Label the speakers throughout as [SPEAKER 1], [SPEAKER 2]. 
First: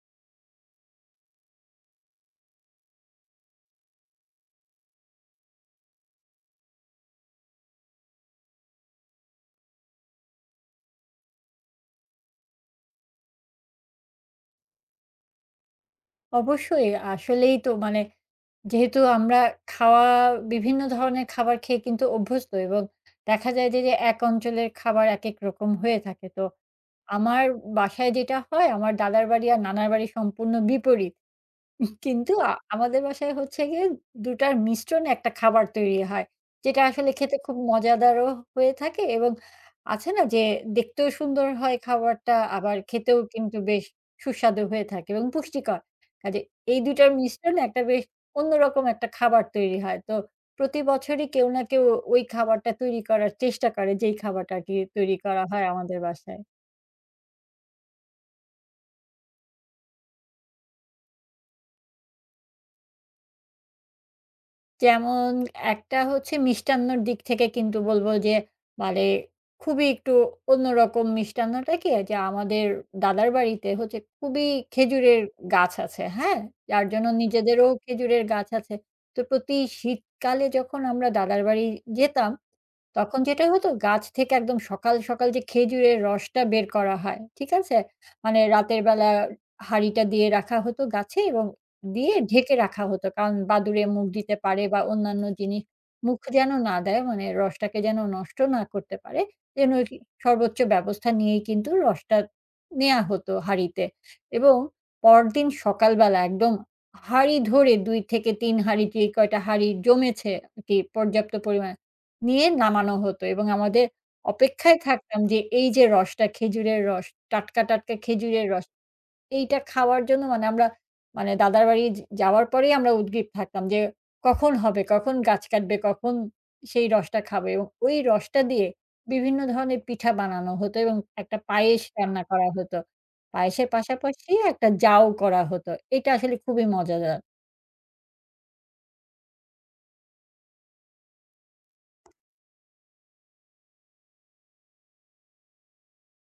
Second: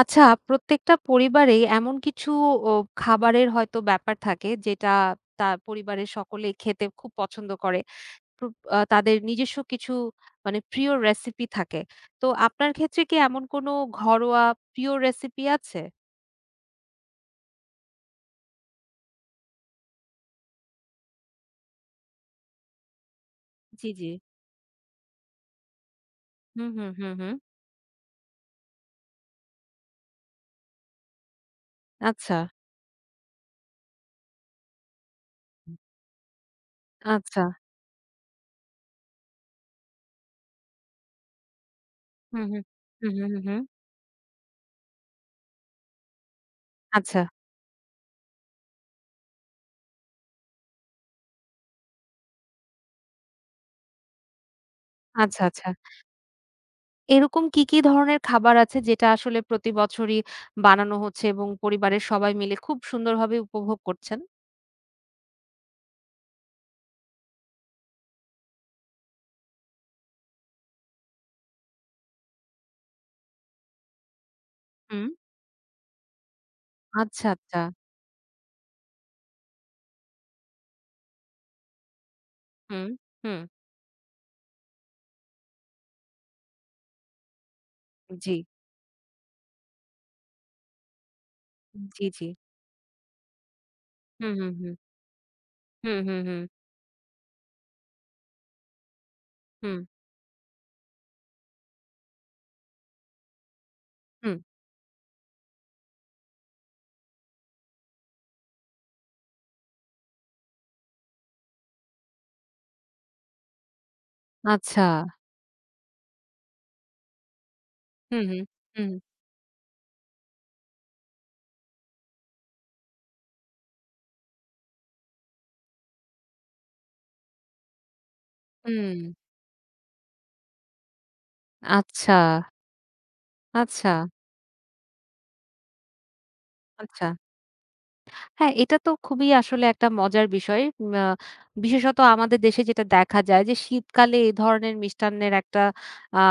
[SPEAKER 1] আচ্ছা, প্রত্যেকটা পরিবারেই এমন কিছু ও খাবারের হয়তো ব্যাপার থাকে যেটা তার পরিবারের সকলে খেতে খুব পছন্দ করে। প্রুপ আ তাদের নিজস্ব কিছু মানে প্রিয় রেসিপি থাকে। তো আপনার ক্ষেত্রে কি এমন কোনো ঘরোয়া প্রিয় রেসিপি আছে?
[SPEAKER 2] অবশ্যই। আসলেই তো মানে যেহেতু আমরা খাওয়া বিভিন্ন ধরনের খাবার খেয়ে কিন্তু অভ্যস্ত এবং দেখা যায় যে,
[SPEAKER 1] জি,
[SPEAKER 2] যে
[SPEAKER 1] জি।
[SPEAKER 2] এক অঞ্চলের খাবার একেক রকম হয়ে থাকে। তো
[SPEAKER 1] হুম, হুম, হুম, হুম।
[SPEAKER 2] আমার বাসায় যেটা হয়, আমার দাদার বাড়ি আর নানার বাড়ি সম্পূর্ণ বিপরীত। কিন্তু
[SPEAKER 1] আচ্ছা,
[SPEAKER 2] আমাদের বাসায় হচ্ছে গিয়ে ২ টার মিশ্রণে একটা খাবার তৈরি হয়। যেটা আসলে খেতে
[SPEAKER 1] আচ্ছা।
[SPEAKER 2] খুব মজাদারও হয়ে থাকে এবং আছে না যে দেখতেও সুন্দর হয় খাবারটা
[SPEAKER 1] হুম, হুম।
[SPEAKER 2] আবার
[SPEAKER 1] হুম,
[SPEAKER 2] খেতেও
[SPEAKER 1] হুম, হুম,
[SPEAKER 2] কিন্তু
[SPEAKER 1] হুম।
[SPEAKER 2] বেশ সুস্বাদু হয়ে থাকে এবং পুষ্টিকর। কাজে এই ২ টার
[SPEAKER 1] আচ্ছা,
[SPEAKER 2] মিশ্রণে একটা বেশ অন্যরকম একটা খাবার তৈরি হয়। তো প্রতি বছরই কেউ না কেউ ওই খাবারটা তৈরি করার চেষ্টা করে যেই খাবারটা আরকি তৈরি করা
[SPEAKER 1] আচ্ছা,
[SPEAKER 2] হয়
[SPEAKER 1] আচ্ছা।
[SPEAKER 2] আমাদের বাসায়।
[SPEAKER 1] এরকম কি ধরনের খাবার আছে যেটা আসলে প্রতি বছরই বানানো হচ্ছে এবং পরিবারের সবাই মিলে খুব সুন্দরভাবে উপভোগ করছেন?
[SPEAKER 2] যেমন একটা হচ্ছে মিষ্টান্নর দিক থেকে কিন্তু বলবো যে মানে খুবই একটু অন্যরকম মিষ্টান্নটা কি যে আমাদের দাদার বাড়িতে হচ্ছে খুবই
[SPEAKER 1] হুম।
[SPEAKER 2] খেজুরের গাছ আছে, হ্যাঁ, যার জন্য
[SPEAKER 1] আচ্ছা, আচ্ছা।
[SPEAKER 2] নিজেদেরও খেজুরের গাছ আছে। তো প্রতি শীতকালে যখন আমরা দাদার বাড়ি যেতাম
[SPEAKER 1] হুম,
[SPEAKER 2] তখন
[SPEAKER 1] হুম।
[SPEAKER 2] যেটা হতো গাছ থেকে একদম সকাল যে খেজুরের রসটা বের করা হয়, ঠিক আছে?
[SPEAKER 1] জি,
[SPEAKER 2] মানে রাতের বেলা হাঁড়িটা দিয়ে রাখা হতো গাছে এবং
[SPEAKER 1] জি,
[SPEAKER 2] দিয়ে
[SPEAKER 1] জি।
[SPEAKER 2] ঢেকে রাখা হতো। কারণ বাদুড়ে মুখ
[SPEAKER 1] হুম,
[SPEAKER 2] দিতে
[SPEAKER 1] হুম,
[SPEAKER 2] পারে
[SPEAKER 1] হুম।
[SPEAKER 2] বা অন্যান্য জিনিস
[SPEAKER 1] হুম,
[SPEAKER 2] মুখ
[SPEAKER 1] হুম, হুম,
[SPEAKER 2] যেন না দেয়, মানে রসটাকে যেন নষ্ট না করতে পারে। যেন
[SPEAKER 1] হুম,
[SPEAKER 2] কি সর্বোচ্চ ব্যবস্থা নিয়েই কিন্তু রসটা নেয়া হতো হাঁড়িতে।
[SPEAKER 1] হুম।
[SPEAKER 2] এবং পরদিন সকালবেলা একদম হাঁড়ি ধরে ২ থেকে ৩ হাঁড়ি যে কয়টা হাঁড়ি জমেছে আরকি পর্যাপ্ত পরিমাণে নিয়ে নামানো হতো এবং আমাদের অপেক্ষায়
[SPEAKER 1] আচ্ছা।
[SPEAKER 2] থাকতাম যে এই যে রসটা খেজুরের রস, টাটকা, টাটকা
[SPEAKER 1] হুম, হুম,
[SPEAKER 2] খেজুরের রস।
[SPEAKER 1] হুম,
[SPEAKER 2] এইটা খাওয়ার জন্য মানে আমরা মানে দাদার বাড়ি যাওয়ার পরেই আমরা উদগ্রীব থাকতাম যে কখন হবে, কখন গাছ কাটবে, কখন সেই রসটা খাবো এবং ওই রসটা দিয়ে
[SPEAKER 1] হুম।
[SPEAKER 2] বিভিন্ন ধরনের পিঠা বানানো হতো এবং একটা পায়েস
[SPEAKER 1] আচ্ছা,
[SPEAKER 2] রান্না করা হতো। পায়েসের
[SPEAKER 1] আচ্ছা,
[SPEAKER 2] পাশাপাশি একটা জাউ করা হতো। এটা আসলে খুবই
[SPEAKER 1] আচ্ছা।
[SPEAKER 2] মজাদার।
[SPEAKER 1] হ্যাঁ, এটা তো খুবই আসলে একটা মজার বিষয়। উম আ বিশেষত আমাদের দেশে যেটা দেখা যায় যে শীতকালে এই ধরনের মিষ্টান্নের একটা আ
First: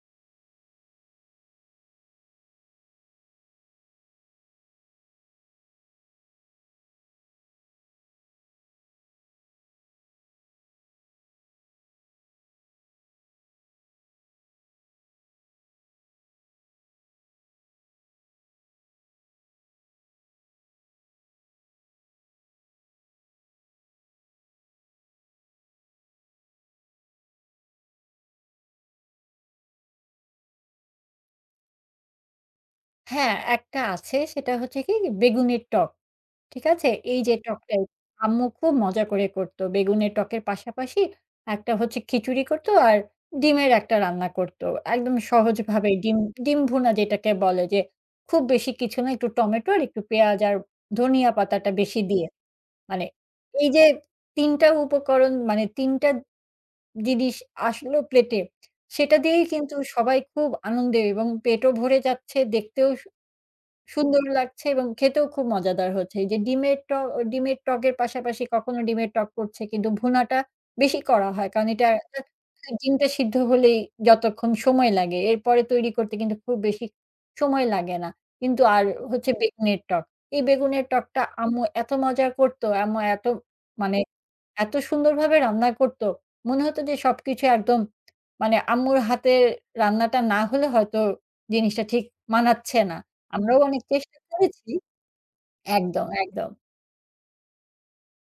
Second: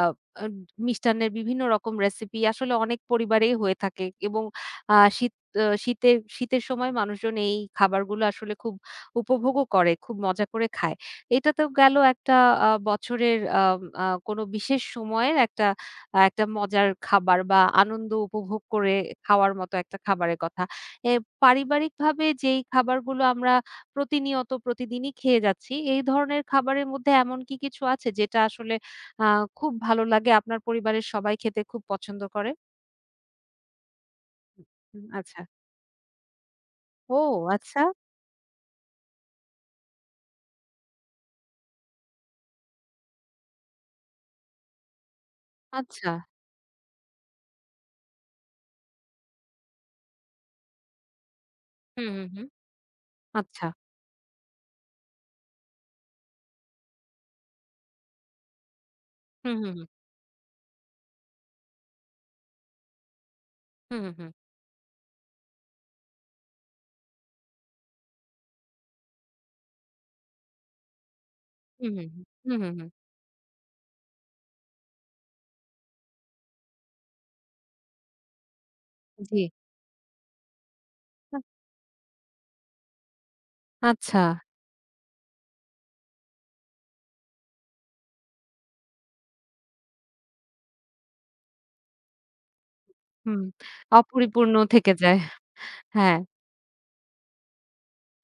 [SPEAKER 1] আ আ মিষ্টান্নের বিভিন্ন রকম রেসিপি আসলে অনেক পরিবারেই হয়ে থাকে এবং আ শীত আ শীতের শীতের সময় মানুষজন এই খাবারগুলো আসলে খুব উপভোগও করে, খুব মজা করে খায়। এটা তো গেল একটা বছরের আম আ কোনো বিশেষ সময়ের একটা মজার খাবার বা আনন্দ উপভোগ করে খাওয়ার মতো একটা খাবারের কথা। এ পারিবারিকভাবে যেই খাবারগুলো আমরা প্রতিনিয়ত প্রতিদিনই খেয়ে যাচ্ছি, এই ধরনের খাবারের মধ্যে এমন কি কিছু আছে যেটা আসলে আ খুব ভালো লাগে, আপনার পরিবারের সবাই খেতে খুব পছন্দ করে?
[SPEAKER 2] হ্যাঁ, একটা আছে সেটা হচ্ছে কি
[SPEAKER 1] হুম, আচ্ছা।
[SPEAKER 2] বেগুনের টক। ঠিক আছে?
[SPEAKER 1] ও
[SPEAKER 2] এই যে টকটাই
[SPEAKER 1] আচ্ছা,
[SPEAKER 2] আম্মু খুব মজা করে করত। বেগুনের টকের পাশাপাশি একটা হচ্ছে খিচুড়ি করত আর ডিমের একটা রান্না করত। একদম সহজভাবে
[SPEAKER 1] আচ্ছা।
[SPEAKER 2] ডিম ডিম ভুনা যেটাকে বলে যে খুব বেশি কিছু না, একটু টমেটো আর একটু পেঁয়াজ আর ধনিয়া পাতাটা বেশি
[SPEAKER 1] হুম,
[SPEAKER 2] দিয়ে।
[SPEAKER 1] হুম, হুম।
[SPEAKER 2] মানে
[SPEAKER 1] আচ্ছা।
[SPEAKER 2] এই যে ৩ টা উপকরণ মানে ৩ টা জিনিস আসলো প্লেটে, সেটা দিয়েই
[SPEAKER 1] হুম, হুম,
[SPEAKER 2] কিন্তু
[SPEAKER 1] হুম।
[SPEAKER 2] সবাই খুব আনন্দে এবং পেটও ভরে যাচ্ছে, দেখতেও
[SPEAKER 1] হুম, হুম,
[SPEAKER 2] সুন্দর
[SPEAKER 1] হুম।
[SPEAKER 2] লাগছে এবং খেতেও খুব মজাদার হচ্ছে। এই যে ডিমের টকের পাশাপাশি কখনো ডিমের টক করছে কিন্তু ভুনাটা বেশি করা হয়। কারণ এটা
[SPEAKER 1] হুম, হুম, হুম। হুম,
[SPEAKER 2] একটা
[SPEAKER 1] হুম, হুম।
[SPEAKER 2] ডিমটা সিদ্ধ হলেই যতক্ষণ সময় লাগে এরপরে তৈরি করতে কিন্তু খুব বেশি সময় লাগে না। কিন্তু আর হচ্ছে
[SPEAKER 1] জি।
[SPEAKER 2] বেগুনের টক। এই বেগুনের টকটা
[SPEAKER 1] আ
[SPEAKER 2] আম্মু এত মজা করত, আম্মু এত মানে
[SPEAKER 1] আচ্ছা।
[SPEAKER 2] এত সুন্দরভাবে রান্না করত। মনে হতো যে সবকিছু একদম মানে আম্মুর হাতের রান্নাটা না হলে হয়তো জিনিসটা ঠিক মানাচ্ছে না। হুম।
[SPEAKER 1] হুম।
[SPEAKER 2] আমরাও অনেক চেষ্টা
[SPEAKER 1] অপরিপূর্ণ
[SPEAKER 2] করেছি।
[SPEAKER 1] থেকে যায়।
[SPEAKER 2] একদম,
[SPEAKER 1] হ্যাঁ।
[SPEAKER 2] একদম।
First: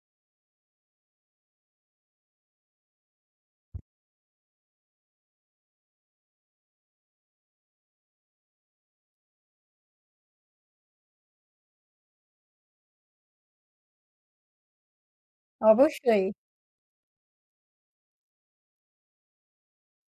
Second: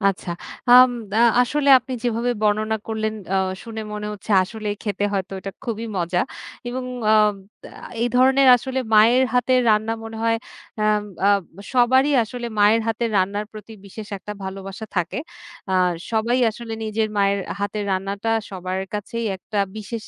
[SPEAKER 1] আচ্ছা। আম আ আসলে আপনি যেভাবে বর্ণনা করলেন শুনে মনে হচ্ছে আসলেই খেতে হয়তো এটা খুবই মজা এবং আম, আ এই ধরনের আসলে মায়ের হাতের রান্না মনে হয় আম আ সবারই আসলে মায়ের হাতের রান্নার প্রতি বিশেষ একটা ভালোবাসা থাকে। আ
[SPEAKER 2] অবশ্যই।
[SPEAKER 1] সবাই আসলে নিজের মায়ের হাতের রান্নাটা সবার কাছেই একটা বিশেষ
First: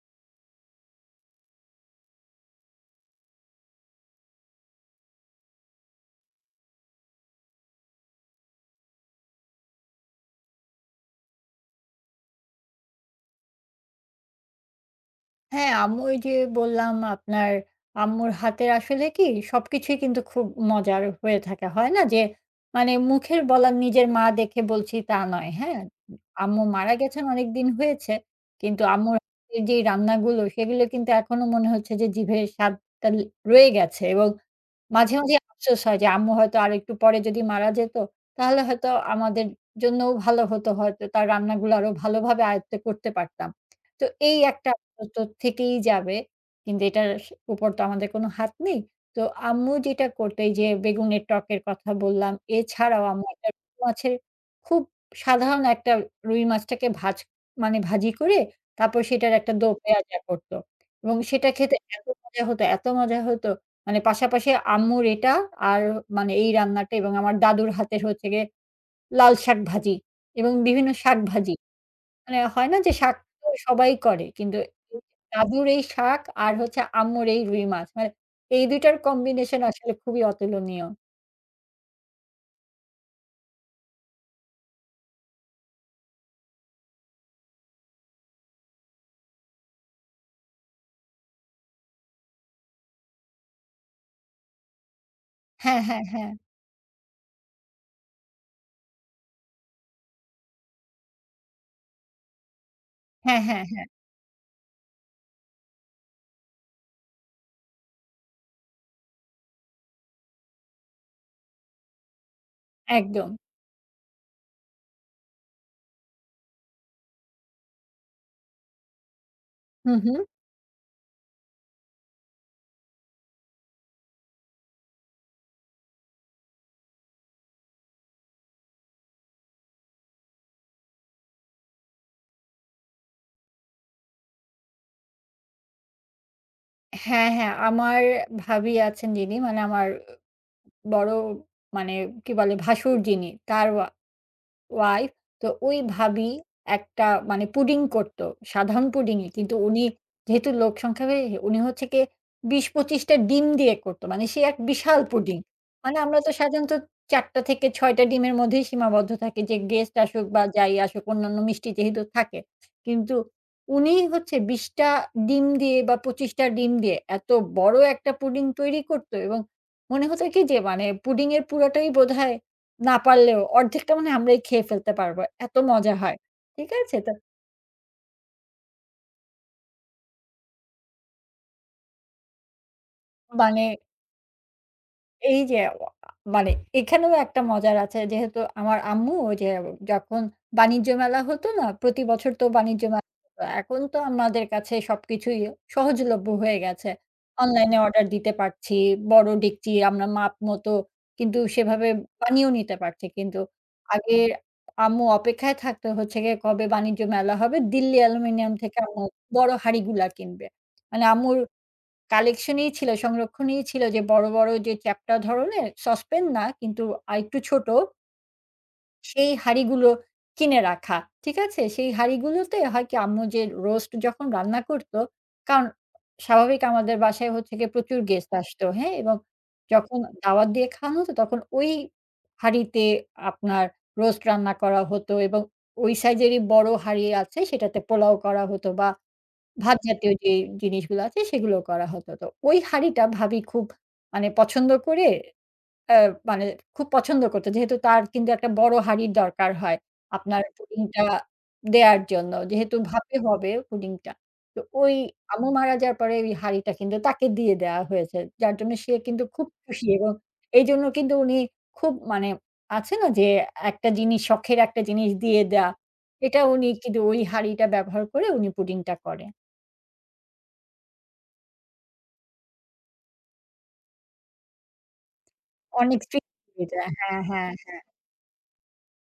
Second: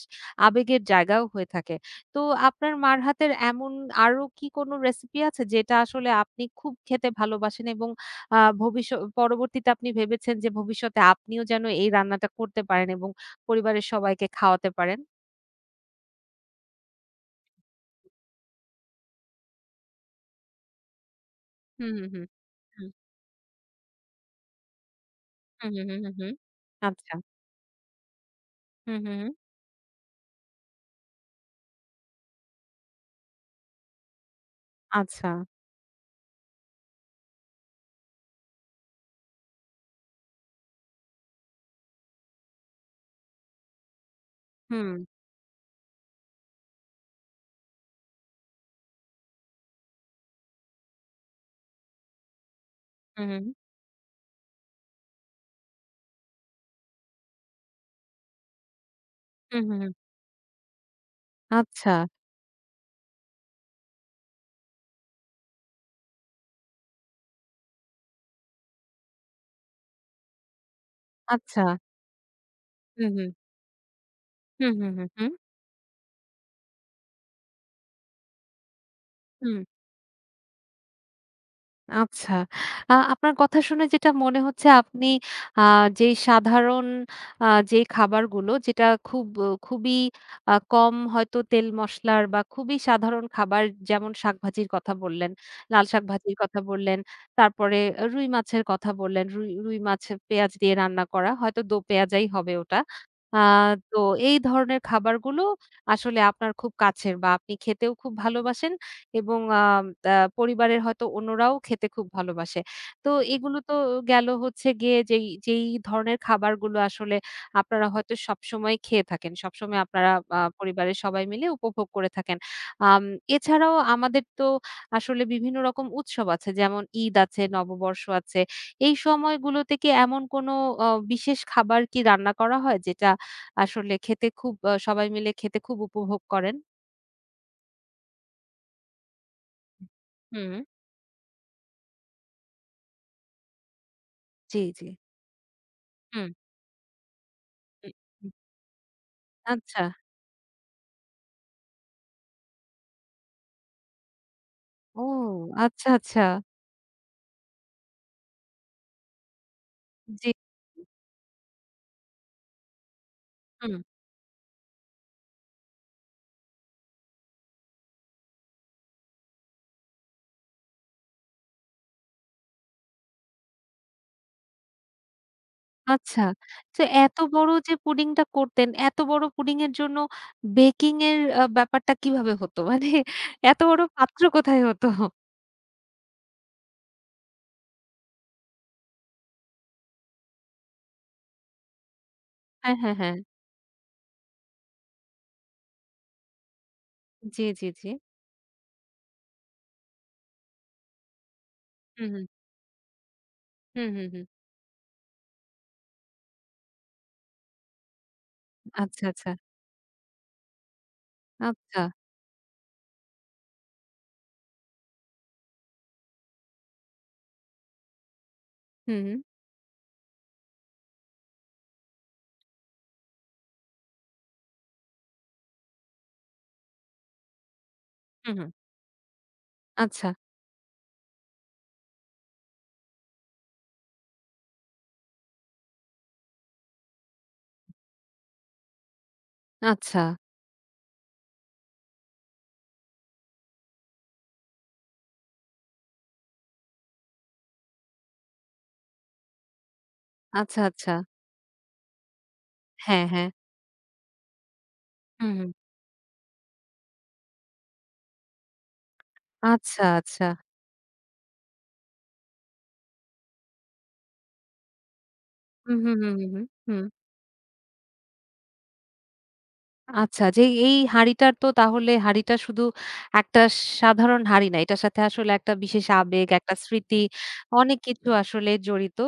[SPEAKER 1] আবেগের জায়গাও হয়ে থাকে। তো আপনার মার হাতের এমন আরো কি কোনো রেসিপি আছে যেটা আসলে আপনি খুব খেতে ভালোবাসেন এবং আ ভবিষ্য পরবর্তীতে আপনি ভেবেছেন যে ভবিষ্যতে আপনিও যেন এই রান্নাটা করতে পারেন এবং পরিবারের সবাইকে খাওয়াতে পারেন?
[SPEAKER 2] হ্যাঁ, আম্মু ওই যে বললাম আপনার আম্মুর হাতের আসলে কি সবকিছুই কিন্তু খুব মজার হয়ে থাকে। হয়
[SPEAKER 1] হুম,
[SPEAKER 2] না
[SPEAKER 1] হুম,
[SPEAKER 2] যে
[SPEAKER 1] হুম। হুম,
[SPEAKER 2] মানে মুখের বলা নিজের মা দেখে বলছি তা নয়।
[SPEAKER 1] হুম,
[SPEAKER 2] হ্যাঁ?
[SPEAKER 1] হুম, হুম, হুম। হুম।
[SPEAKER 2] আম্মু মারা
[SPEAKER 1] আচ্ছা।
[SPEAKER 2] গেছেন অনেকদিন হয়েছে। কিন্তু
[SPEAKER 1] হুম,
[SPEAKER 2] আম্মুর
[SPEAKER 1] হুম, হুম।
[SPEAKER 2] হাতের যেই রান্নাগুলো সেগুলো কিন্তু এখনো মনে হচ্ছে যে জিভের স্বাদটা রয়ে গেছে এবং মাঝে,
[SPEAKER 1] আচ্ছা।
[SPEAKER 2] মাঝে আফসোস হয় যে আম্মু হয়তো আরেকটু পরে যদি মারা যেত তাহলে হয়তো আমাদের জন্যও ভালো হতো। হয়তো তার রান্নাগুলো আরো ভালোভাবে আয়ত্ত করতে পারতাম। তো এই একটা
[SPEAKER 1] হুম,
[SPEAKER 2] তো থেকেই যাবে। কিন্তু এটার উপর তো আমাদের কোনো হাত নেই। তো আম্মু যেটা করতো এই যে বেগুনের টকের কথা বললাম। এছাড়াও আম্মু
[SPEAKER 1] হুম, হুম,
[SPEAKER 2] একটা রুই মাছের খুব সাধারণ একটা রুই মাছটাকে মানে ভাজি করে তারপর সেটার একটা
[SPEAKER 1] হুম,
[SPEAKER 2] দো
[SPEAKER 1] হুম, হুম।
[SPEAKER 2] পেঁয়াজা করত। এবং সেটা খেতে
[SPEAKER 1] আচ্ছা,
[SPEAKER 2] এত মজা হতো, এত মজা হতো। মানে পাশাপাশি আম্মুর এটা আর মানে এই রান্নাটা এবং আমার দাদুর হাতের হচ্ছে গিয়ে লাল শাক ভাজি এবং বিভিন্ন শাক ভাজি।
[SPEAKER 1] আচ্ছা।
[SPEAKER 2] মানে হয় না যে
[SPEAKER 1] হুম,
[SPEAKER 2] শাক
[SPEAKER 1] হুম।
[SPEAKER 2] তো সবাই করে। কিন্তু
[SPEAKER 1] হুম, হুম, হুম, হুম,
[SPEAKER 2] দাদুর এই শাক আর হচ্ছে আম্মুর এই রুই মাছ। মানে এই ২ টার
[SPEAKER 1] হুম।
[SPEAKER 2] কম্বিনেশন আসলে খুবই অতুলনীয়।
[SPEAKER 1] আচ্ছা। আপনার কথা শুনে যেটা মনে হচ্ছে আপনি আ যেই সাধারণ যেই খাবারগুলো যেটা খুবই কম হয়তো তেল মসলার বা খুবই সাধারণ খাবার যেমন শাকভাজির কথা বললেন,
[SPEAKER 2] হ্যাঁ,
[SPEAKER 1] লাল
[SPEAKER 2] হ্যাঁ, হ্যাঁ।
[SPEAKER 1] শাকভাজির কথা বললেন, তারপরে রুই মাছের কথা বললেন। রুই রুই মাছ পেঁয়াজ দিয়ে রান্না করা। হয়তো দো পেঁয়াজাই হবে ওটা। আ
[SPEAKER 2] হ্যাঁ, হ্যাঁ, হ্যাঁ।
[SPEAKER 1] তো এই ধরনের খাবারগুলো আসলে আপনার খুব কাছের বা আপনি খেতেও খুব ভালোবাসেন এবং আম আ পরিবারের হয়তো অন্যরাও খেতে খুব ভালোবাসে। তো
[SPEAKER 2] একদম।
[SPEAKER 1] এগুলো তো গেল হচ্ছে গিয়ে যেই ধরনের খাবারগুলো আসলে আপনারা হয়তো সবসময় খেয়ে থাকেন। সবসময়
[SPEAKER 2] হুম,
[SPEAKER 1] আপনারা
[SPEAKER 2] হুম।
[SPEAKER 1] পরিবারের সবাই মিলে উপভোগ করে থাকেন। আম এছাড়াও আমাদের তো আসলে বিভিন্ন রকম উৎসব আছে। যেমন ঈদ আছে, নববর্ষ আছে। এই সময়গুলোতে কি এমন কোনো বিশেষ খাবার কি রান্না করা হয় যেটা আসলে খেতে খুব সবাই মিলে খেতে খুব উপভোগ করেন?
[SPEAKER 2] হ্যাঁ, হ্যাঁ। আমার ভাবি আছেন যিনি মানে আমার
[SPEAKER 1] হুম।
[SPEAKER 2] বড় মানে কি বলে ভাসুর যিনি তার
[SPEAKER 1] জি, জি।
[SPEAKER 2] ওয়াইফ, তো ওই ভাবী
[SPEAKER 1] হুম।
[SPEAKER 2] একটা মানে পুডিং
[SPEAKER 1] হুম,
[SPEAKER 2] করত।
[SPEAKER 1] হুম,
[SPEAKER 2] সাধারণ পুডিংই। কিন্তু
[SPEAKER 1] আচ্ছা।
[SPEAKER 2] উনি যেহেতু লোক সংখ্যা বেড়ে উনি হচ্ছে গিয়ে ২০-২৫ টা ডিম দিয়ে করত। মানে সে এক বিশাল
[SPEAKER 1] ও
[SPEAKER 2] পুডিং।
[SPEAKER 1] আচ্ছা,
[SPEAKER 2] মানে আমরা
[SPEAKER 1] আচ্ছা।
[SPEAKER 2] তো সাধারণত ৪ টা থেকে ৬ টা ডিমের মধ্যেই সীমাবদ্ধ থাকি যে গেস্ট আসুক
[SPEAKER 1] জি।
[SPEAKER 2] বা যাই আসুক অন্যান্য মিষ্টি যেহেতু থাকে। কিন্তু
[SPEAKER 1] হুম,
[SPEAKER 2] উনি হচ্ছে ২০ টা ডিম দিয়ে বা ২৫ টা ডিম দিয়ে এত বড় একটা পুডিং তৈরি করত এবং মনে হতো কি যে মানে পুডিং এর পুরাটাই বোধহয় না পারলেও অর্ধেকটা মনে হয় আমরাই খেয়ে ফেলতে পারব। এত মজা হয়।
[SPEAKER 1] আচ্ছা।
[SPEAKER 2] ঠিক
[SPEAKER 1] তো
[SPEAKER 2] আছে? তো
[SPEAKER 1] এত বড় যে পুডিংটা করতেন, এত বড় পুডিং এর জন্য বেকিং এর ব্যাপারটা কিভাবে হতো? মানে এত
[SPEAKER 2] মানে
[SPEAKER 1] বড় পাত্র কোথায় হতো?
[SPEAKER 2] এই যে অ মানে এখানেও একটা মজার আছে। যেহেতু আমার আম্মু ওই যে যখন বাণিজ্য মেলা হতো না, প্রতি বছর তো
[SPEAKER 1] হ্যাঁ,
[SPEAKER 2] বাণিজ্য
[SPEAKER 1] হ্যাঁ,
[SPEAKER 2] মেলা
[SPEAKER 1] হ্যাঁ।
[SPEAKER 2] হতো। এখন তো আমাদের কাছে সবকিছুই সহজলভ্য হয়ে গেছে।
[SPEAKER 1] জি, জি,
[SPEAKER 2] অনলাইনে
[SPEAKER 1] জি।
[SPEAKER 2] অর্ডার দিতে পারছি। বড় ডেকচি আমরা মাপ মতো কিন্তু সেভাবে
[SPEAKER 1] হুম, হুম।
[SPEAKER 2] বানিয়েও নিতে পারছি। কিন্তু
[SPEAKER 1] হুম, হুম,
[SPEAKER 2] আগে
[SPEAKER 1] হুম।
[SPEAKER 2] আম্মু অপেক্ষায় থাকতো হচ্ছে গিয়ে কবে বাণিজ্য মেলা হবে। দিল্লি অ্যালুমিনিয়াম থেকে আম্মু
[SPEAKER 1] আচ্ছা, আচ্ছা।
[SPEAKER 2] বড় হাঁড়িগুলা কিনবে। মানে আম্মুর
[SPEAKER 1] আচ্ছা।
[SPEAKER 2] কালেকশনই ছিল, সংরক্ষণই ছিল যে বড় বড় যে চ্যাপ্টা ধরনের সসপ্যান না কিন্তু আরেকটু ছোট
[SPEAKER 1] হুম, হুম।
[SPEAKER 2] সেই হাঁড়িগুলো কিনে রাখা। ঠিক আছে? সেই হাঁড়িগুলোতে হয় কি আম্মু যে রোস্ট যখন রান্না করত, কারণ স্বাভাবিক আমাদের বাসায় হচ্ছে গিয়ে প্রচুর গেস্ট
[SPEAKER 1] হুম, হুম।
[SPEAKER 2] আসতো, হ্যাঁ? এবং যখন
[SPEAKER 1] আচ্ছা,
[SPEAKER 2] দাওয়াত দিয়ে খাওয়ানো হতো তখন ওই হাঁড়িতে আপনার রোস্ট রান্না করা হতো এবং ওই সাইজেরই বড় হাঁড়ি আছে সেটাতে পোলাও করা হতো বা ভাত
[SPEAKER 1] আচ্ছা।
[SPEAKER 2] জাতীয় যে জিনিসগুলো আছে সেগুলো করা হতো। তো ওই হাঁড়িটা ভাবি খুব মানে পছন্দ করে আ মানে খুব পছন্দ করত। যেহেতু তার কিন্তু একটা বড় হাঁড়ির দরকার হয় আপনার
[SPEAKER 1] আচ্ছা, আচ্ছা।
[SPEAKER 2] পুডিংটা দেয়ার জন্য। যেহেতু
[SPEAKER 1] হ্যাঁ,
[SPEAKER 2] ভাপে
[SPEAKER 1] হ্যাঁ।
[SPEAKER 2] হবে পুডিংটা। তো ওই
[SPEAKER 1] হুম,
[SPEAKER 2] আম্মু
[SPEAKER 1] হুম।
[SPEAKER 2] মারা যাওয়ার পরে ওই হাঁড়িটা কিন্তু তাকে দিয়ে দেওয়া হয়েছে। যার জন্য সে কিন্তু খুব
[SPEAKER 1] আচ্ছা,
[SPEAKER 2] খুশি। এবং
[SPEAKER 1] আচ্ছা।
[SPEAKER 2] এইজন্য কিন্তু উনি খুব মানে আছে না যে একটা জিনিস শখের একটা জিনিস দিয়ে দেয়া।
[SPEAKER 1] হুম, হুম, হুম, হুম,
[SPEAKER 2] এটা
[SPEAKER 1] হুম।
[SPEAKER 2] উনি
[SPEAKER 1] হুম।
[SPEAKER 2] কিন্তু ওই হাঁড়িটা ব্যবহার করে উনি পুডিংটা করে।
[SPEAKER 1] আচ্ছা, যে এই হাঁড়িটার তো তাহলে হাঁড়িটা শুধু একটা সাধারণ হাঁড়ি না। এটার সাথে আসলে একটা বিশেষ
[SPEAKER 2] অনেক
[SPEAKER 1] আবেগ,
[SPEAKER 2] স্ট্রিক্ট
[SPEAKER 1] একটা
[SPEAKER 2] এটা,
[SPEAKER 1] স্মৃতি
[SPEAKER 2] হ্যাঁ, হ্যাঁ,
[SPEAKER 1] অনেক
[SPEAKER 2] হ্যাঁ।
[SPEAKER 1] কিছু আসলে জড়িত।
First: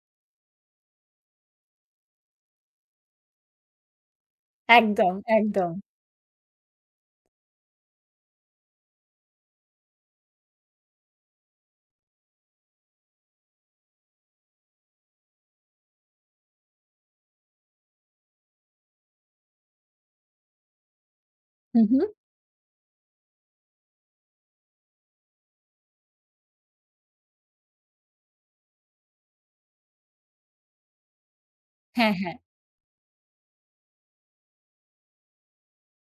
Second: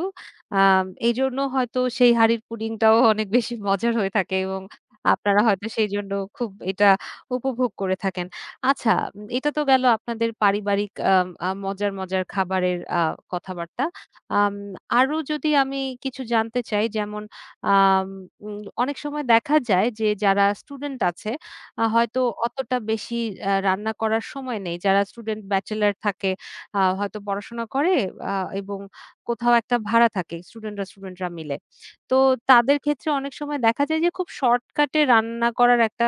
[SPEAKER 1] এইজন্য হয়তো সেই হাঁড়ির পুডিংটাও অনেক বেশি মজার হয়ে থাকে এবং
[SPEAKER 2] একদম,
[SPEAKER 1] আপনারা হয়তো
[SPEAKER 2] একদম।
[SPEAKER 1] সেইজন্য খুব এটা উপভোগ করে থাকেন। আচ্ছা, এটা তো গেল আপনাদের পারিবারিক আম আ মজার, মজার খাবারের কথাবার্তা। আম আরো যদি আমি কিছু জানতে চাই যেমন আম উম অনেক সময় দেখা যায় যে যারা স্টুডেন্ট আছে
[SPEAKER 2] হু, হু।
[SPEAKER 1] হয়তো অতটা বেশি রান্না করার সময় নেই। যারা স্টুডেন্ট ব্যাচেলর থাকে হয়তো পড়াশোনা করে আ এবং কোথাও একটা ভাড়া থাকে স্টুডেন্টরা স্টুডেন্টরা মিলে।
[SPEAKER 2] হ্যাঁ,
[SPEAKER 1] তো
[SPEAKER 2] হ্যাঁ।
[SPEAKER 1] তাদের ক্ষেত্রে অনেক সময় দেখা যায় যে খুব শর্টকাটে রান্না করার একটা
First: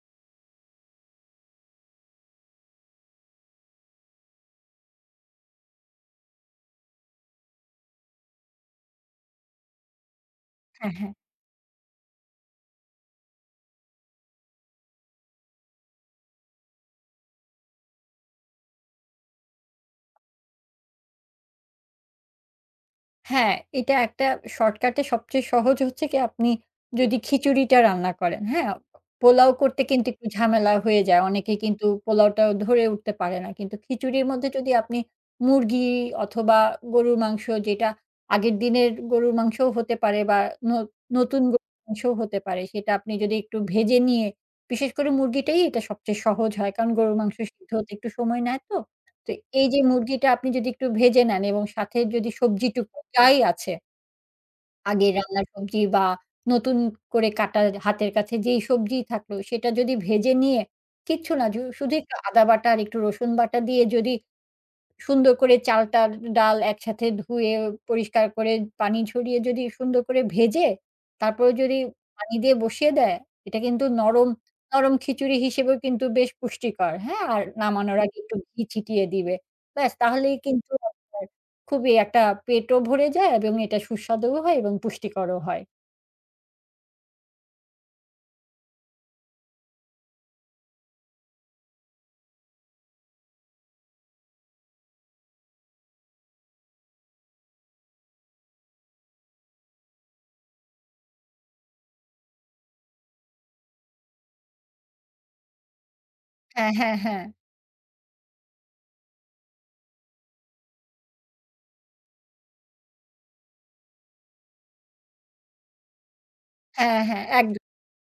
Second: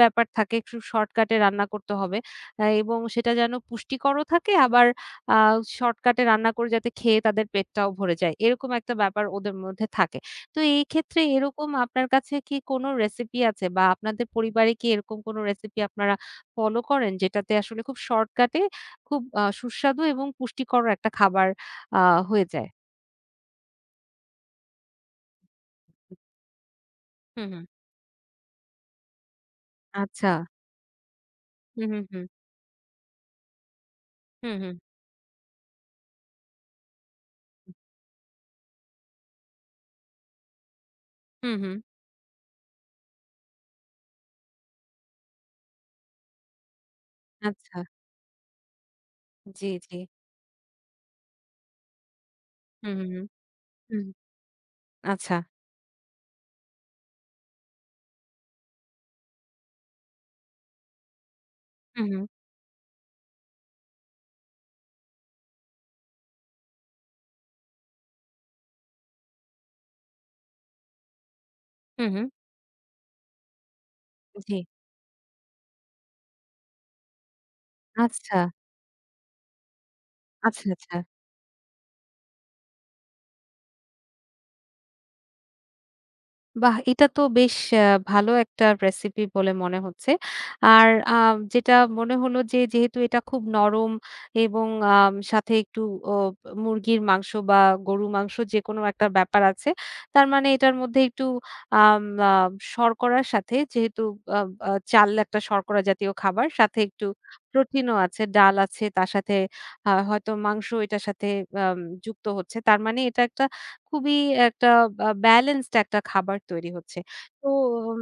[SPEAKER 1] ব্যাপার থাকে। খুব শর্টকাটে রান্না করতে হবে। এবং সেটা যেন পুষ্টিকরও থাকে আবার আ শর্টকাটে রান্না করে যাতে খেয়ে তাদের পেটটাও ভরে যায়। এরকম একটা ব্যাপার ওদের মধ্যে থাকে। তো এই
[SPEAKER 2] হ্যাঁ, হ্যাঁ।
[SPEAKER 1] ক্ষেত্রে এরকম আপনার কাছে কি কোনো রেসিপি আছে বা আপনাদের পরিবারে কি এরকম কোনো রেসিপি আপনারা ফলো করেন যেটাতে আসলে খুব শর্টকাটে খুব সুস্বাদু এবং পুষ্টিকর একটা খাবার আ হয়ে যায়?
[SPEAKER 2] হ্যাঁ, এটা একটা শর্টকাটে সবচেয়ে সহজ হচ্ছে কি আপনি যদি
[SPEAKER 1] হুম, হুম।
[SPEAKER 2] খিচুড়িটা রান্না করেন, হ্যাঁ? পোলাও করতে কিন্তু একটু
[SPEAKER 1] আচ্ছা।
[SPEAKER 2] ঝামেলা হয়ে যায়। অনেকে কিন্তু
[SPEAKER 1] হুম, হুম, হুম।
[SPEAKER 2] পোলাওটা ধরে উঠতে পারে না। কিন্তু খিচুড়ির মধ্যে
[SPEAKER 1] হুম,
[SPEAKER 2] যদি
[SPEAKER 1] হুম।
[SPEAKER 2] আপনি মুরগি অথবা গরুর মাংস যেটা আগের দিনের গরুর মাংসও হতে পারে বা ন নতুন
[SPEAKER 1] হুম,
[SPEAKER 2] গরুর
[SPEAKER 1] হুম।
[SPEAKER 2] মাংসও হতে পারে। সেটা আপনি যদি একটু ভেজে নিয়ে বিশেষ করে মুরগিটাই এটা সবচেয়ে সহজ হয়। কারণ গরুর মাংস সিদ্ধ
[SPEAKER 1] আচ্ছা।
[SPEAKER 2] হতে একটু সময় নেয় তো। তো এই
[SPEAKER 1] জি,
[SPEAKER 2] যে
[SPEAKER 1] জি।
[SPEAKER 2] মুরগিটা আপনি যদি একটু ভেজে নেন এবং সাথে যদি
[SPEAKER 1] হুম,
[SPEAKER 2] সবজিটুকু
[SPEAKER 1] হুম, হুম।
[SPEAKER 2] যাই আছে,
[SPEAKER 1] হুম।
[SPEAKER 2] আগের
[SPEAKER 1] আচ্ছা।
[SPEAKER 2] রান্নার সবজি বা নতুন করে কাটা হাতের কাছে যেই সবজিই থাকলো সেটা যদি ভেজে নিয়ে কিচ্ছু না, জু শুধু
[SPEAKER 1] হুম,
[SPEAKER 2] একটু
[SPEAKER 1] হুম।
[SPEAKER 2] আদা বাটা আর একটু রসুন বাটা দিয়ে যদি সুন্দর করে চালটা ডাল একসাথে ধুয়ে পরিষ্কার করে পানি ঝরিয়ে যদি সুন্দর করে ভেজে তারপরে যদি
[SPEAKER 1] হুম, হুম।
[SPEAKER 2] পানি দিয়ে বসিয়ে দেয়, এটা কিন্তু নরম,
[SPEAKER 1] জি।
[SPEAKER 2] নরম খিচুড়ি হিসেবেও কিন্তু বেশ পুষ্টিকর, হ্যাঁ? আর নামানোর আগে একটু
[SPEAKER 1] আচ্ছা।
[SPEAKER 2] ঘি ছিটিয়ে দিবে। ব্যাস তাহলেই
[SPEAKER 1] আচ্ছা,
[SPEAKER 2] কিন্তু
[SPEAKER 1] আচ্ছা।
[SPEAKER 2] আপনার খুবই একটা পেটও ভরে যায় এবং এটা সুস্বাদুও হয় এবং পুষ্টিকরও হয়।
[SPEAKER 1] বাহ! এটা তো বেশ আ ভালো একটা রেসিপি বলে মনে হচ্ছে। আর যেটা মনে হলো যে যেহেতু এটা খুব নরম এবং সাথে একটু ও মুরগির মাংস বা গরুর মাংস যেকোনো একটা ব্যাপার আছে। তার মানে এটার মধ্যে একটু আম আ শর্করার সাথে যেহেতু আ আ চাল একটা শর্করা জাতীয় খাবার
[SPEAKER 2] হ্যাঁ,
[SPEAKER 1] সাথে
[SPEAKER 2] হ্যাঁ,
[SPEAKER 1] একটু
[SPEAKER 2] হ্যাঁ।
[SPEAKER 1] প্রোটিনও আছে, ডাল আছে, তার সাথে হয়তো মাংস এটার সাথে আম যুক্ত হচ্ছে। তার মানে এটা একটা খুবই একটা বা ব্যালেন্সড একটা খাবার তৈরি হচ্ছে।
[SPEAKER 2] হ্যাঁ, হ্যাঁ,
[SPEAKER 1] তো
[SPEAKER 2] একদম।
[SPEAKER 1] উম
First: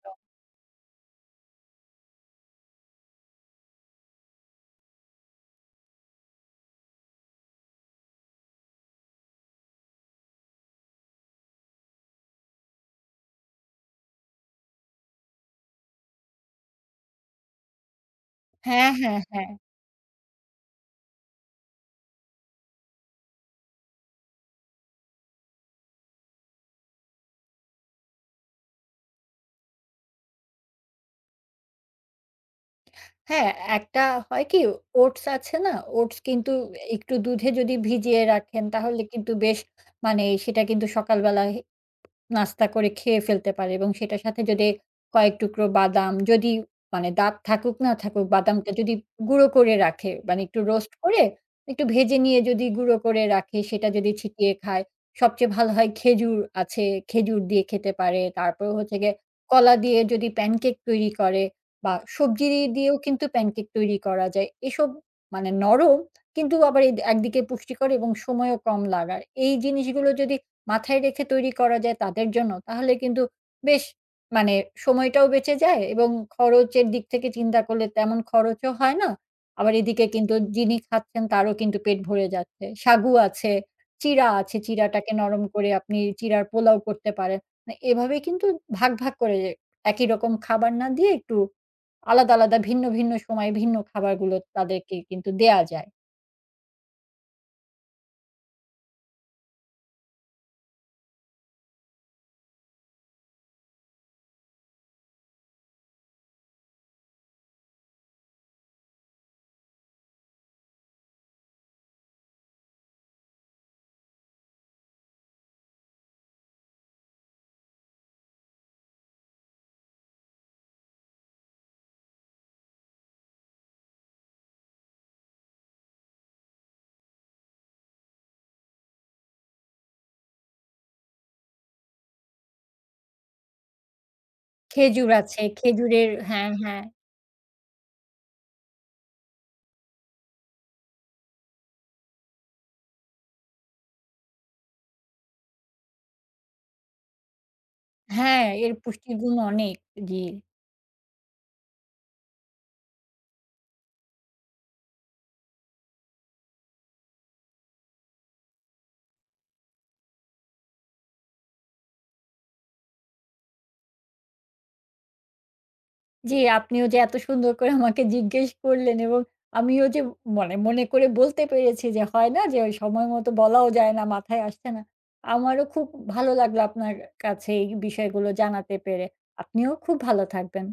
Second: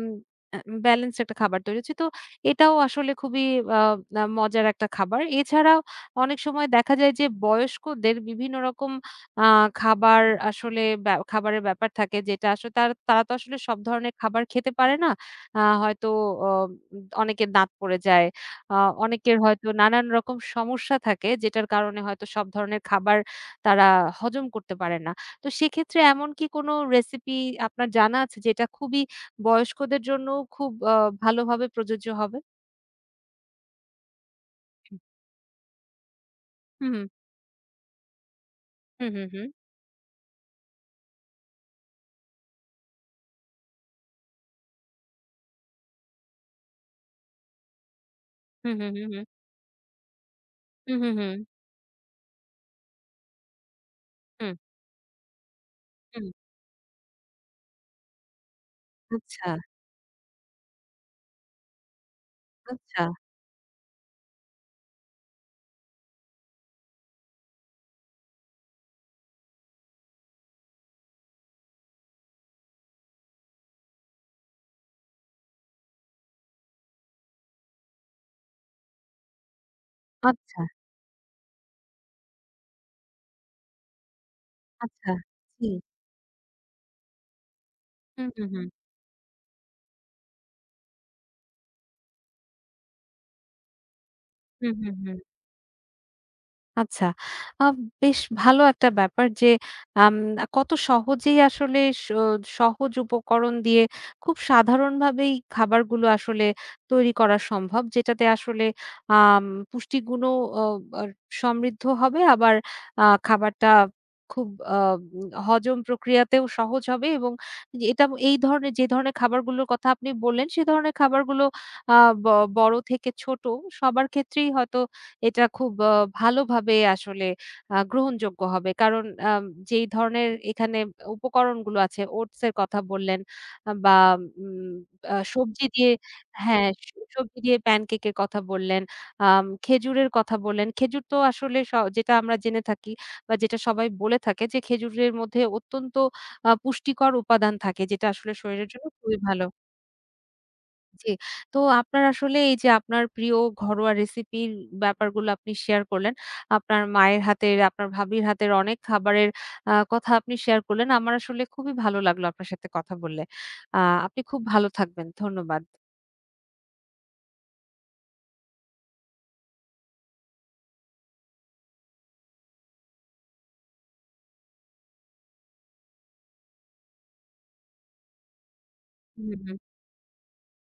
[SPEAKER 1] আ ব্যালেন্সড একটা খাবার তৈরি হচ্ছে। তো এটাও আসলে খুবই আ আ মজার একটা খাবার। এছাড়াও অনেক সময় দেখা যায় যে বয়স্কদের বিভিন্ন রকম আ খাবার আসলে খাবারের ব্যাপার থাকে যেটা আসলে তারা তো আসলে সব ধরনের খাবার খেতে পারে না। হয়তো অ অনেকের দাঁত পড়ে যায়। আ
[SPEAKER 2] হ্যাঁ, হ্যাঁ,
[SPEAKER 1] অনেকের
[SPEAKER 2] হ্যাঁ।
[SPEAKER 1] হয়তো নানান রকম সমস্যা থাকে যেটার কারণে হয়তো সব ধরনের খাবার তারা হজম করতে পারে না। তো সেক্ষেত্রে এমন কি কোনো রেসিপি আপনার জানা আছে যেটা খুবই বয়স্কদের জন্য খুব ভালোভাবে প্রযোজ্য হবে?
[SPEAKER 2] হ্যাঁ, একটা হয় কি ওটস আছে না? ওটস কিন্তু
[SPEAKER 1] হুম, হুম,
[SPEAKER 2] একটু দুধে যদি ভিজিয়ে রাখেন তাহলে
[SPEAKER 1] হুম, হুম,
[SPEAKER 2] কিন্তু বেশ মানে সেটা কিন্তু সকালবেলা নাস্তা করে খেয়ে ফেলতে পারে এবং সেটার সাথে যদি কয়েক টুকরো বাদাম যদি মানে দাঁত থাকুক না থাকুক বাদামটা
[SPEAKER 1] হুম, হুম,
[SPEAKER 2] যদি
[SPEAKER 1] হুম, হুম,
[SPEAKER 2] গুঁড়ো করে রাখে মানে একটু রোস্ট
[SPEAKER 1] হুম, হুম,
[SPEAKER 2] করে একটু ভেজে নিয়ে যদি গুঁড়ো করে রাখে সেটা যদি ছিটিয়ে
[SPEAKER 1] হুম,
[SPEAKER 2] খায় সবচেয়ে ভালো হয়।
[SPEAKER 1] হুম।
[SPEAKER 2] খেজুর আছে, খেজুর দিয়ে খেতে পারে। তারপর হচ্ছে গিয়ে
[SPEAKER 1] আচ্ছা,
[SPEAKER 2] কলা দিয়ে যদি প্যানকেক তৈরি করে বা সবজি দিয়েও
[SPEAKER 1] আচ্ছা,
[SPEAKER 2] কিন্তু প্যানকেক তৈরি করা যায় এসব মানে নরম কিন্তু আবার এই একদিকে পুষ্টিকর এবং সময়ও কম লাগার এই জিনিসগুলো যদি মাথায় রেখে তৈরি করা যায় তাদের জন্য, তাহলে কিন্তু বেশ মানে সময়টাও বেঁচে যায় এবং খরচের দিক থেকে চিন্তা করলে তেমন খরচও হয় না। আবার এদিকে কিন্তু
[SPEAKER 1] আচ্ছা,
[SPEAKER 2] যিনি খাচ্ছেন তারও কিন্তু পেট ভরে যাচ্ছে। সাগু আছে, চিড়া আছে, চিড়াটাকে
[SPEAKER 1] আচ্ছা।
[SPEAKER 2] নরম করে
[SPEAKER 1] জি।
[SPEAKER 2] আপনি চিড়ার পোলাও করতে পারেন। না এভাবে
[SPEAKER 1] হুম,
[SPEAKER 2] কিন্তু
[SPEAKER 1] হুম, হুম,
[SPEAKER 2] ভাগ ভাগ করে একই রকম খাবার না দিয়ে একটু আলাদা আলাদা ভিন্ন ভিন্ন সময়ে ভিন্ন খাবারগুলো
[SPEAKER 1] হুম, হুম,
[SPEAKER 2] তাদেরকে
[SPEAKER 1] হুম।
[SPEAKER 2] কিন্তু দেয়া যায়।
[SPEAKER 1] আচ্ছা। আ বেশ ভালো একটা ব্যাপার যে আম কত সহজেই আসলে সহজ উপকরণ দিয়ে খুব সাধারণভাবেই খাবারগুলো আসলে তৈরি করা সম্ভব। যেটাতে আসলে আম পুষ্টিগুণও অ আর সমৃদ্ধ হবে। আবার খাবারটা খুব আ হজম প্রক্রিয়াতেও সহজ হবে এবং এটা এই ধরনের যে ধরনের খাবারগুলোর কথা আপনি বললেন, সে ধরনের খাবারগুলো আ ব বড় থেকে ছোট সবার ক্ষেত্রেই হয়তো এটা খুব ভালোভাবে আসলে গ্রহণযোগ্য হবে। কারণ যেই ধরনের এখানে উপকরণগুলো আছে ওটস এর কথা বললেন বা উম
[SPEAKER 2] খেজুর
[SPEAKER 1] আ
[SPEAKER 2] আছে,
[SPEAKER 1] সবজি দিয়ে
[SPEAKER 2] খেজুরের হ্যাঁ,
[SPEAKER 1] হ্যাঁ,
[SPEAKER 2] হ্যাঁ।
[SPEAKER 1] স সবজি দিয়ে প্যানকেক এর কথা বললেন, খেজুরের কথা বললেন। খেজুর তো আসলে যেটা আমরা জেনে থাকি বা যেটা সবাই বলে থাকে যে খেজুরের মধ্যে অত্যন্ত পুষ্টিকর উপাদান থাকে যেটা আসলে
[SPEAKER 2] হ্যাঁ,
[SPEAKER 1] শরীরের
[SPEAKER 2] এর
[SPEAKER 1] জন্য খুবই
[SPEAKER 2] পুষ্টিগুণ
[SPEAKER 1] ভালো।
[SPEAKER 2] অনেক। জি।
[SPEAKER 1] জি। তো আপনার আসলে এই যে আপনার প্রিয় ঘরোয়া রেসিপির ব্যাপারগুলো আপনি শেয়ার করলেন। আপনার মায়ের হাতের, আপনার ভাবির হাতের অনেক খাবারের কথা আপনি শেয়ার করলেন। আমার আসলে খুবই ভালো লাগলো আপনার সাথে কথা বললে। আ আপনি খুব ভালো থাকবেন। ধন্যবাদ।
[SPEAKER 2] জি, আপনিও যে এত সুন্দর করে আমাকে জিজ্ঞেস করলেন এবং আমিও যে মানে মনে করে বলতে পেরেছি যে হয় না যে ওই সময় মতো বলাও যায় না, মাথায় আসছে না। আমারও খুব ভালো লাগলো আপনার কাছে এই বিষয়গুলো জানাতে পেরে।
[SPEAKER 1] হুম। হুম।
[SPEAKER 2] আপনিও খুব ভালো থাকবেন।